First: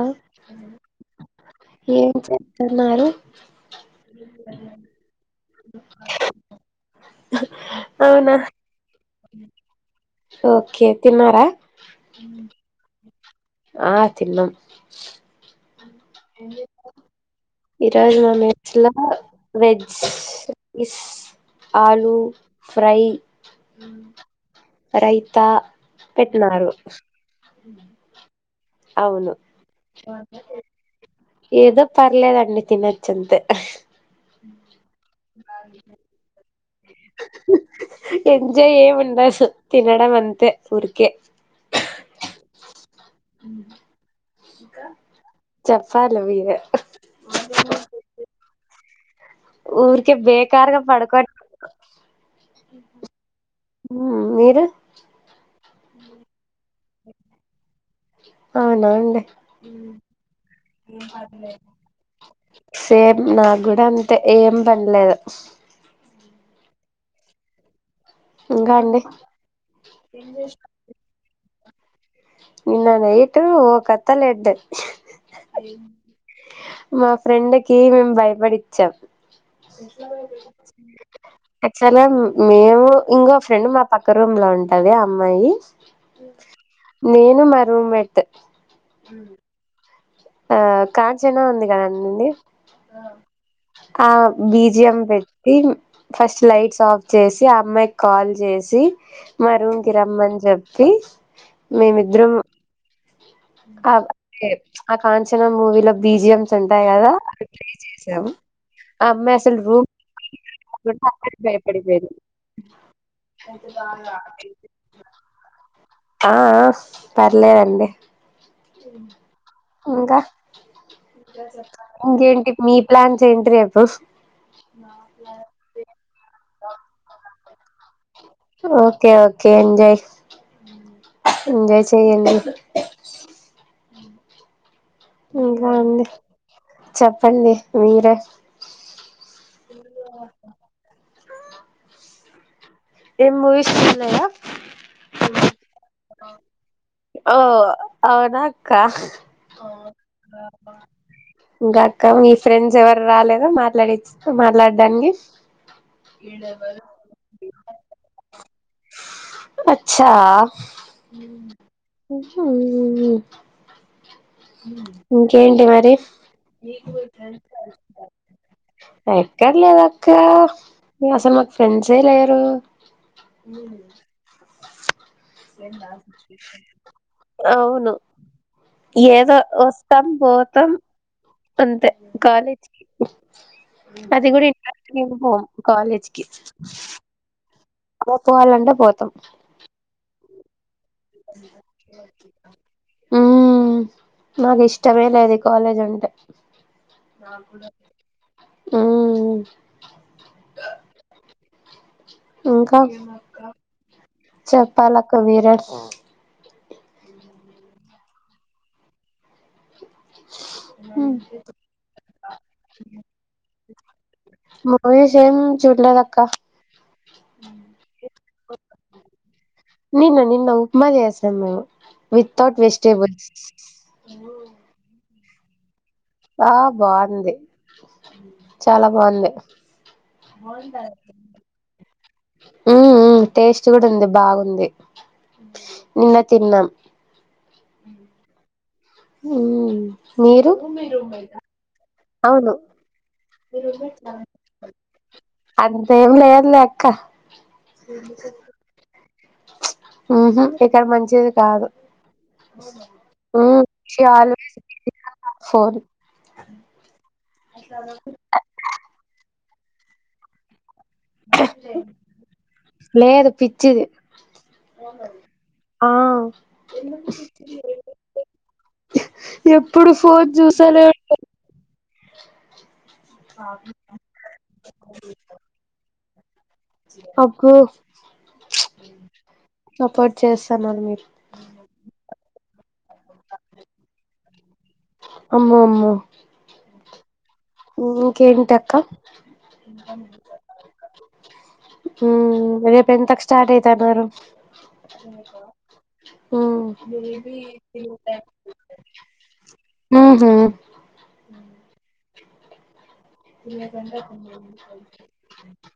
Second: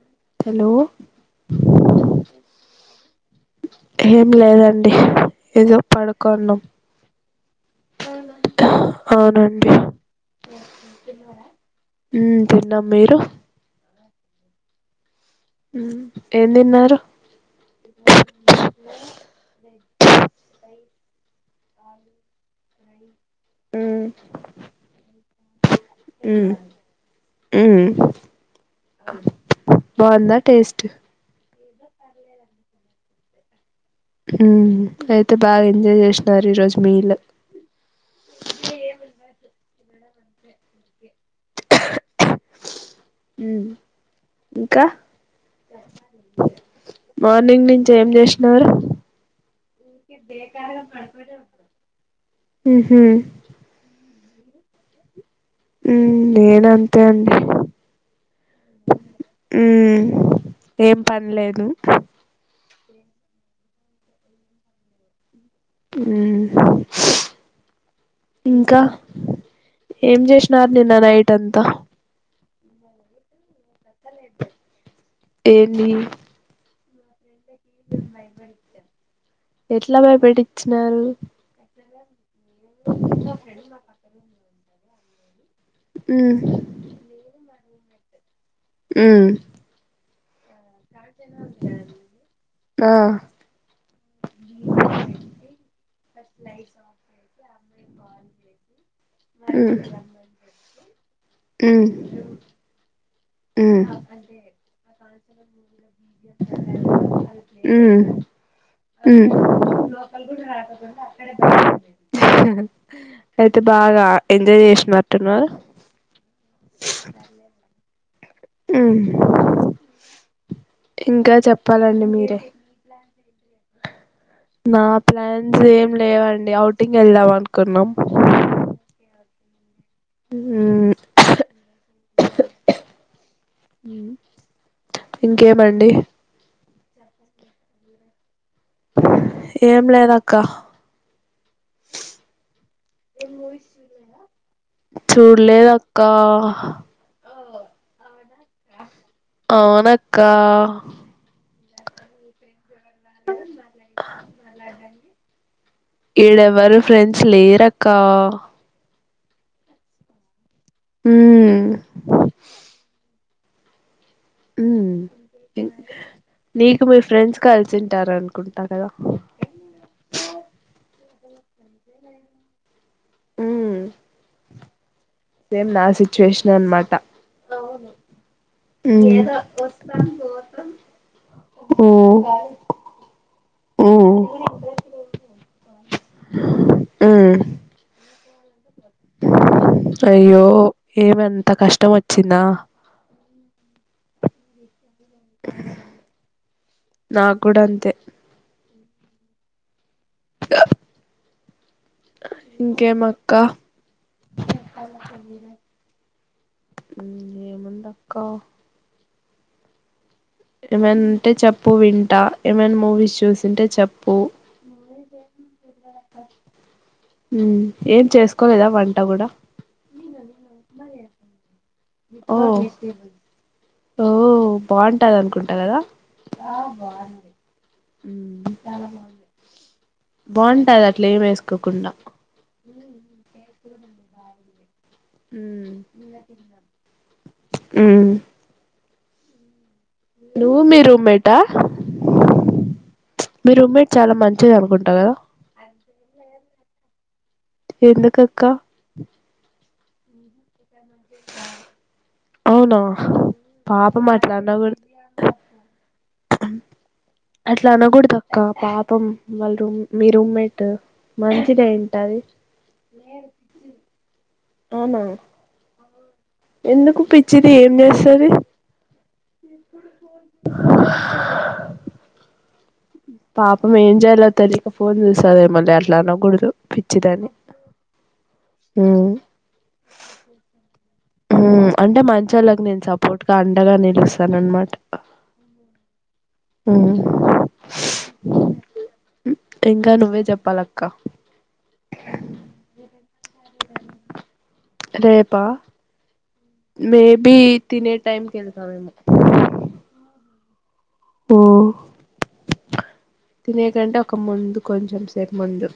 ఆ హలో ఏం చేతున్నారు ఏం లేదండి ఏదో పడుకున్నాం అవునా అవునండి ఓకే తిన్నారా ఉమ్ తిన్నాం మీరు ఆ తిన్నాం ఉమ్ ఏం తిన్నారు ఈ రోజు మెస్లో వెజ్ ఆలూ ఫ్రై ఉమ్ రైతా పెట్టినారు అవును బావుందా టేస్ట్ ఏదో పర్లేదండి తినొచ్చంతే ఉమ్ అయితే బాగా ఎంజాయ్ చేషినారు ఈ రోజు ఎంజాయ్ ఎముంద అస్ తినడం అంతే ఊరికే మ్ ఉమ్ ఇంకా చెప్ చెప్పాలీ మీరే మార్నింగ్ నుంచి ఏం చేసినారు ఉర్కే బేకారుగా పడుకోని ఉహు ఉమ్ మీరు ఉమ్ నేనంతే అండి అవునా అండి ఉమ్ ఏం పనిలేదు సేమ్ నాకు గూడా అంతే ఏం పనిలేదు ఉమ్ ఇంకా ఏం చేషినారు నిన్న నైట్ అంతా నిన్న నైట్ ఒకత్తాలెడ్ ఏందీ ఫ్రెండకి మేం భయపడిచ్చం ఎట్లా భయపెట్టిచ్చినారు సరే మేము ఇంకో ఫ్రెండ్ మా పక్క రూమ్ లో ఉంటది అమ్మాయి ఉమ్ నేను మా రూమ్మేట్ ఉమ్మ్ ఆ కాంచన ఉంది కదండి ఆ ఆ బీజియం పెట్టి ఫస్ట్ లైట్స్ ఆఫ్ చేసి ఆ అమ్మాయికి కాల్ చే సి మా మ్మ్ రూమ్ కి రమ్మని చెప్పి మ్మ్ మేమిద్దరం మ్మ్ ఆ కాంచనా మూవీలో బీజిఎమ్స్ ఉంటాయి కదా అవి ట్రై మ్మ్ చేసాము ఆ అమ్మాయి అసలు రూమ్ ఆల్గూడ రాకోకుంటే అక్కడే బాగుండేది భయపడిపోయింది హుమ్ హుమ్ అయితే బాగా ఎంజాయ్ చేసినట్టున్నారు ఆ ఆ పర్లేదండి మ్మ్ ఇంకా ఇంకా చెప్పాలండి మీరే ఇంకేంటి మీ ప్లాన్స్ ఏంటి రేపు నా ప్లాన్స్ ఏం లేవండి ఔటింగ్ వెళ్దాం అనుకున్నాం ఓకే ఓకే ఎంజాయ్ మ్మ్ ఎంజాయ్ చెయ్యండి హుమ్ ఇంకా అండి చెప్పండి మీరే ఏం లేదక్క మీరు ఏం మూవీస్ చూడలేదా చూడలేద చూడలేదక్కా ఓ అవునా అక్క అవునక్కా ఇంకాక్క మీ ఫ్రెండ్స్ ఎవరు రాలేద మాట్లాడిచి మాట్లాడడానికి ఈడెవరు ఫ్రెండ్స్ లేరక్క అచ్చా ఉమ్ ఉమ్ ఇంకేంటి మరి నీకు మీ ఫ్రెండ్స్ కలిసింటారు అనుకుంటా కదా ఎక్కడ లేదక్కా అసల్ నాకు ఫ్రెండ్సే లేరు ఉమ్ సేమ్ నా సిచ్యువేషన్ అనమాట అవును ఏదో వస్తాం పోతాం ఓ అంతే కాలేజ్కి ఓ అది కూడా ఇంట్రెస్ట్ గా ఏం పోం కాలేజ్కి ఉమ్ పో పోవాలంటే పోతాం అయ్యో ఏమంత కష్టం వచ్చిందా హుమ్ నా కిష్ ష్టమే లేదు ఈ కాలేజ్ అంటే నాకు కూడా అంతే హూమ్ అ ఇంకా చెప్పాలక్క మీరే ఏముందక్కా ఏమైనుంటే చెప్పు వింటా ఏమైనా మూవీస్ చూసింటే చెప్పు మూవీసేం చూడలేదక్క హుమ్ ఏం చేసుకోలేదా వంట కూడా న్న ఉప్మా చేశాం మేము ఓ వితౌట్ వెజిటేబుల్స్ ఓ టా దానుకుంట కదా ఆ బాగుంది హూమ్ చాలా బాగుంది బాంటది అట్లా ఏం ఎస్కోకుండ ఉమ్ ఉమ్ టేస్ట్ కూడా ఉంది బాగుంది హుమ్ నిన్న తిన్నాం హుమ్ హుమ్ మీరు మీ రూమ్మేట అవును మీ రూమ్మేట్ చాలా మంచిది అనుకుంటా కదా అంతేం లేదులే అక్క ఎందుకక్క ఊహు ఇక్కడ మంచిది కాదు అవునా హుమ్ పాపం అట్లా చాలా అనకూడదు [unintelligible] అట్లా అనకూడదక్క పాపం వాళ్ళ రూమ్ మీ రూమ్మేట్ మంచిదే ఉంటది లేదు పిచ్చిది అవునా ఆ ఎందుకు పిచ్చిది ఏం చేస్తది ఎప్పుడు ఫోన్ చూస్తానే ఉం పాపం ఏం చేయలో తెలిక ఫోన్ చూస్తదేమీలే అట్లా అనకూడదు పిచ్చిదని అగ్గో ఉమ్ సపోర్ట్ చేస్తున్నారు మీరు హుమ్ అంటే మంచి వాళ్ళకి నేను సపోర్ట్గా అండగా నిలుస్తాను అనమాట అమ్మో అమ్మో హుమ్ హు ఇంకేంటక్కా ఇంకా నువ్వే చెప్పాలక్క హుమ్ రేపు ఎంతకు స్టార్ట్ అయితన్నారు రేపా ఉమ్ మేబి తినే టైమ్కి కేల్తావేమో మ్ హు తినే కంటే ఒక ముందు కొంచెం సేపు ముందు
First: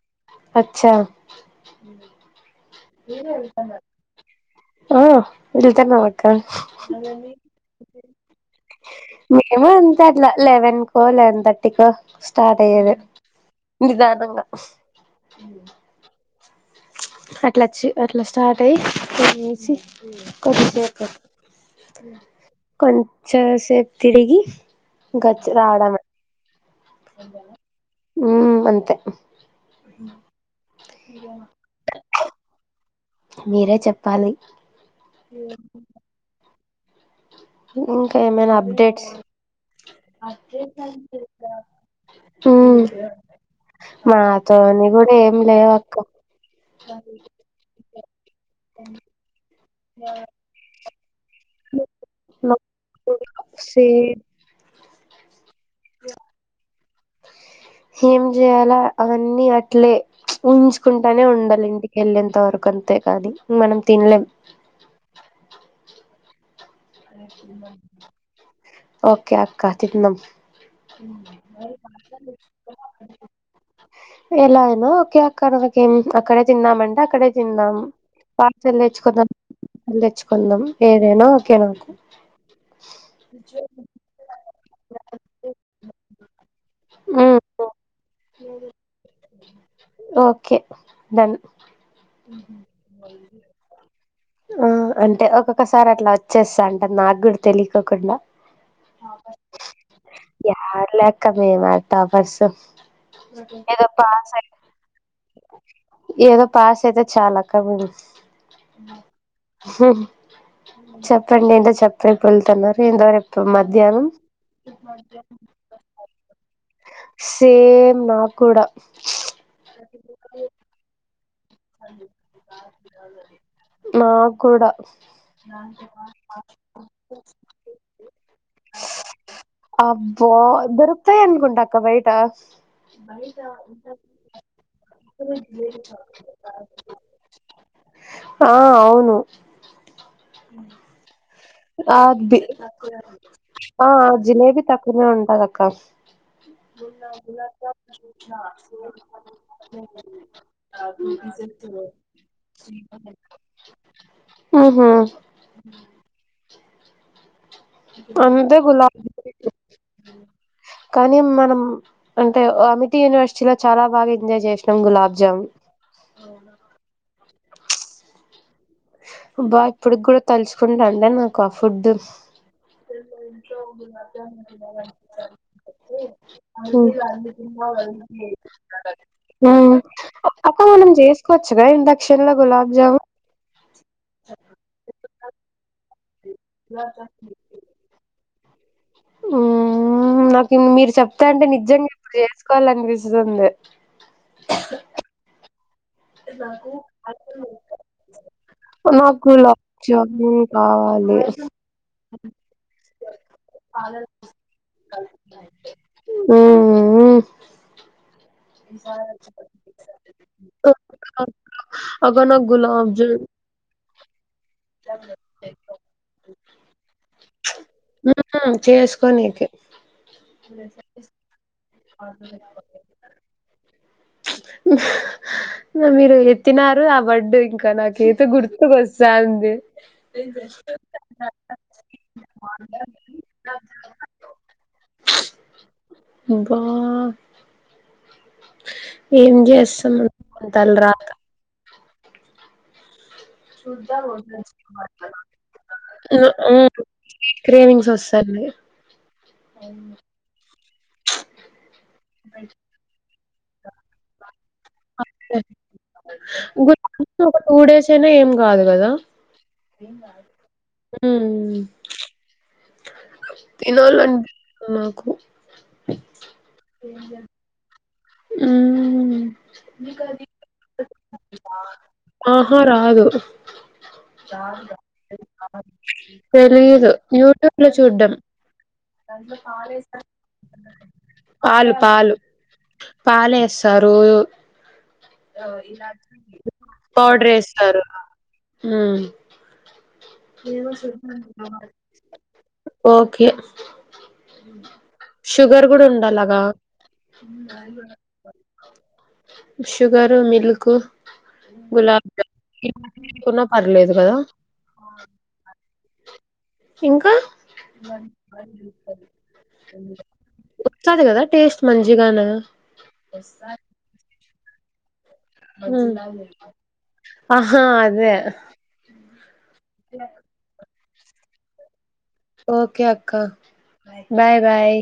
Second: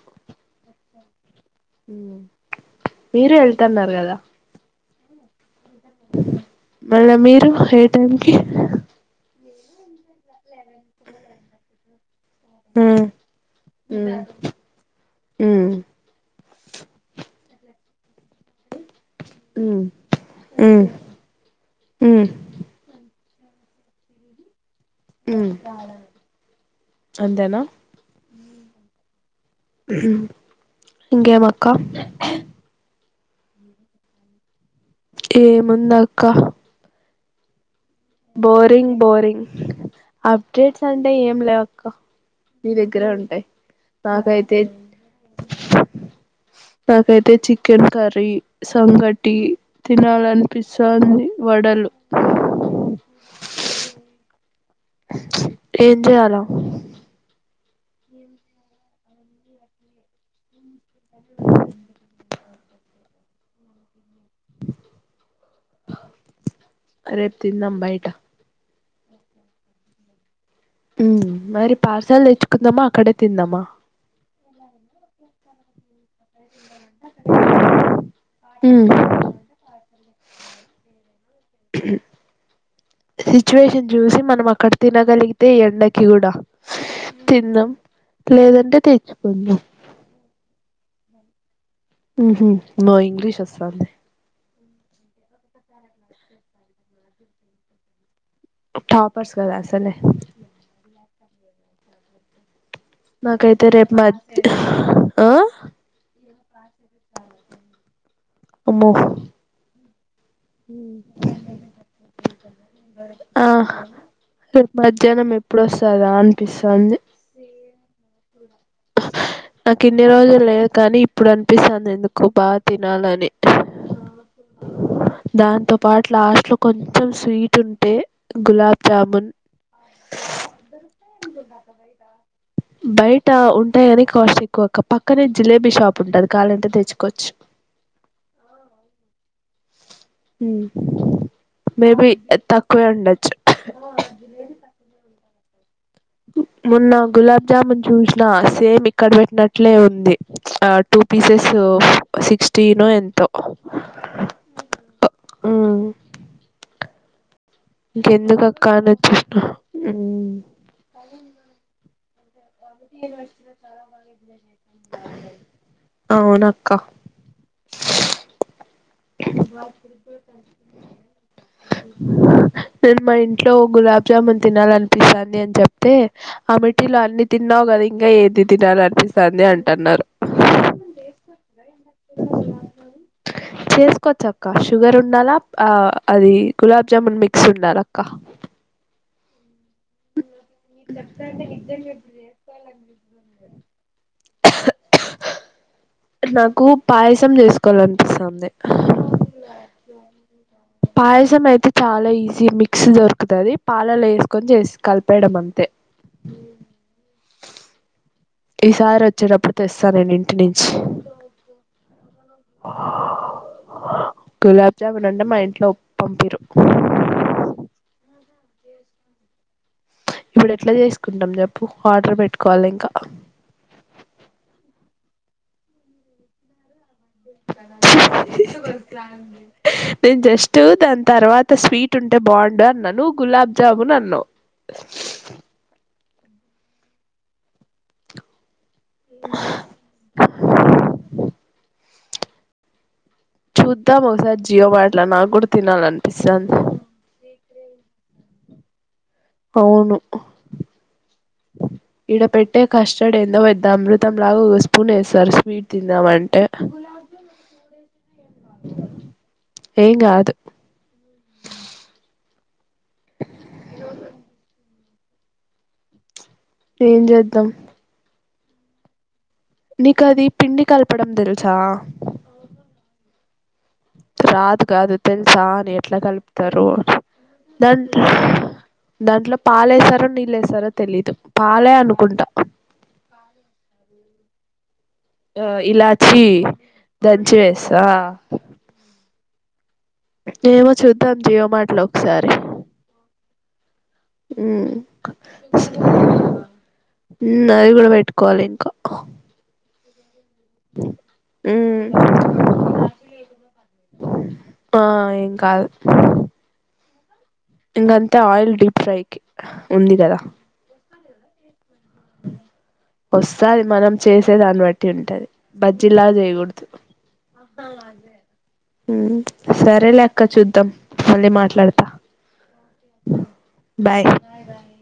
అచ్చా మీరు వెళ్తున్నారు కదా వెళ్తాన్నామ్మక్క మళ్ళా మీరు ఏ టైంకి మేము అంతే అట్లా లెవెన్కో లెవెన్ తర్టీకో స్టార్ట్ అయ్యేది ఉమ్ ఉమ్ నిదానంగా ఉమ్ అట్లాచ్చు అట్లా స్టార్ టై ఉమ్ ఉమ్ [unintelligible] ఉమ్ కొన్ చసేప్ తిడిగి గచ్ రావడమే అంతేనా హుమ్ అంతే ఇంగే మా అక్కా మీరే చెప్పాలి ఏ ముందా అక్క ఇంకా ఏమైనా బోరింగ్ అప్డేట్స్ బోరింగ్ అప్డేట్స్ అంటే ఏం లేవక్క మీీ ఉమ్ దగ్గరే ఉంటాయి నాకైతే మాతోని కూడా ఏమి లేవు అక్క నాక అైతే చికెన్ కరీ సంగటి తినాలనిపిస్తుంది వడలు స ఏం చేయాల ఏం చేయాలా అవన్నీ అట్లే ఉంచుకుంటానే ఉండాలి ఇంటిక వెళ్ళేంత వరకు అంతే కాదు మనం తినలేం రేపు తిందా అబాయిటా ఓకే అక్క చిన మరి పార్సల్ తెచ్చుకుందామా అక్కడే తిందామా ఎలా అయినా ఓకే అక్కడ నాకేం అక్కడే తిన్నామ అంటే అక్కడే తిందాం పాార్సల్ తెచ్చుకుందాం తెచ్చుకుందాం ఏదైనా ఓకేనా సిచ్యువేషన్ చూసి మనం అక్కడ తినగలిగితే ఈ ఎండకి కూడా ఉమ్ తిన్నాం లేదంటే తెచ్చుకుందాం ఓకే డన్ ను ఇంగ్లీష్ వస్తాే ఆ అంటే ఒక్కొక్కసారి అట్లా వచ్చేస్తా అంట నాకు కూడా తెలియకోకుండా టాపర్స్ కదా అసలే కమే మతా బర్స్ నాకైతే ఏద రేపు పా మధ్య ఆ ఏద పాస్ అయితే చాలాక్క ఉమో చెప్పండి ఏంటో చెప్పరేపు వెళ్తున్నారు ఎంతవరేపు మధ్యాహ్నం రే మధ్యాహ్నం ఎప్పుడు వస్తందా అనిపిస్తుంది సే నా నాకు ఇన్ని రోజులు లేదు కానీ ఇప్పుడు అనిపిస్తుంది ఎందుకు బాగా తినాలని నాకు కూడా దాంతోపాటు లాస్ట్లో కొంచెం స్వీట్ ఉంటే గులాబ్ జాముూన్ అబ్బో దరుతనికికు ఉంటాక బయట బయట ఉంటాయిని కాస్ట్ ఎక్కువ కప్పు పక్కనే జిలేబీ షాప్ ఉంటది కాాలంటే తెచ్చుకోవచ్చు ఆ అవును హ ఆ ఆ జిలేబీ తక్కువనే ఉంటాంది అక్క మొన్న గులాబ్ జామున్ చూసినా సేమ్ ఇక్కడ పెట్టినట్లే ఉంది ఆ ట పీసెస్ సిక్స్టీను ఎంతో ఆహా ఇంకెందుకు అంతే అక్క అని గులాబీ వచ్చేసిన కానీ మనం అ అమిత యూనివర్సిటీలో లో చాలా బా ఎజాయ్ చేసినం గులాబ్ జామున్ అవున అక్కా అ బా ఇప్పుడుకి కూడా తలుచుకుంటా అండి నాకు ఆ ఫుడ్ తినాలి అనిపిస్తుంది అని చెప్తే ఆ మిట్లో అన్ని తిన్నావు కదా ఇంకా ఏది తినాల అనిపిస్తుంది అక్క మనం చేసుకోవచ్చుగాద ఇండక్షన్ లో గులాబ్ జామున్ చేసుకోవచ్చ అక్క షుగర్ ఉండాలా ఆ అది గులాబ్జామున్ మిక్స్ ఉన్నారు అక్క ఉ నాకు మీరు చెప్తా అంటే నిజంగా ఇప్పుడు చేసుకోవాలనిపిస్తుంది నాకు పాయసం చేసుకోవాలనిపిస్తుంది నాకు గులాబ్ జామున్ కావాలి పాయసం అయితే చాలా ఈజీ మిక్స్ దొరుకుతుది పాలాలు వేసుకొని చేసి కలిపేయడం అంతే మ్మ్ ఈసారి వచ్చేటప్పుడు తెస్తా నేను ఇంటి నుంచి అక్క నాక్ గులాబ్ జామ్ గులాబ్జామున్ అంటే మా ఇంట్లో పంపిరు ఆ చేసుకో నీకే ఇప్పుడు ఎట్లా చేసుకుంటాం చెప్పు ఆర్డర్ పెట్టుకోవాలి ఇంకా మీరు ఎత్తిన రాబడ్డు ఇంకా నాక ఏతే గుర్తుకొచ్చాంది నేను జస్ట్ దాని తర్వాత స్వీట్ ఉంటే బాగుండు అన్నాను గులాబ్జామున్ అన్నావ్ అవ్వ ఏం చేస్తాం తల రాత చూద్దాం చ ఒకసారి జియో మార్ట్లో నాకు కూడా తినాలనిపిస్తాంది కక్రేవింగస్ వస్తాయి అవును ఇడ పెట్టే కష్టం కస్టర్డ్ ఏందో పెద్ద అమృతం లాగా చుస్ ఒక టూ డేస్ అయినా ఏం కాదు కదా ఏం కాదు హ్మ్ తినాలి అనిపించిది మాకు ఏం చేద్దాం హ్మ్ నీకు అది పిండి కలపడం తెలుసా ఆహా రాదు రాదు కాదు తెలుసా అని ఎట్లా కలుపుతారు తెలిదు యూట్యూబ్ లో దాంట్లో చూడ్డం పా దాంట్లో పాలేసారో నీళ్ళేసారో తెలీదు పాలు పాలే పాలు అనుకుంటా పాలేస్తారు ఆ ఇలా ఇలాచి పౌడర్ దంచి వేస్తారు వేస్తా మ్మ్ ఏమో చూద్దాం జియో మార్ట్ లో ఒకసారి ఓకే ఉమ్ షుగర్ కూడా ఉండాలలాగా అవి కూడా పెట్టుకోవాలి ఇంకా షుగర్ మిల్క్ ఉమ్ గులాబ్ జామున్ స్వీట్గా ఉన్న పర్లేదు కదా ఆ ఏం కాదు ఇంకా ఇంకంతా ఆయిల్ డీప్ ఫ్రైకి ఉంది కదా చదు కదా టేస్ట్ మంచిగానే అంతే దాన్ని బట్టి ఉంటది బజ్జీలా చేయికుడుదు ఆహా అదే సరే లెక్క చూద్దాం మళ్ళీ మాట్లాడతా ఓకే అక్క బాయ్ బాయ్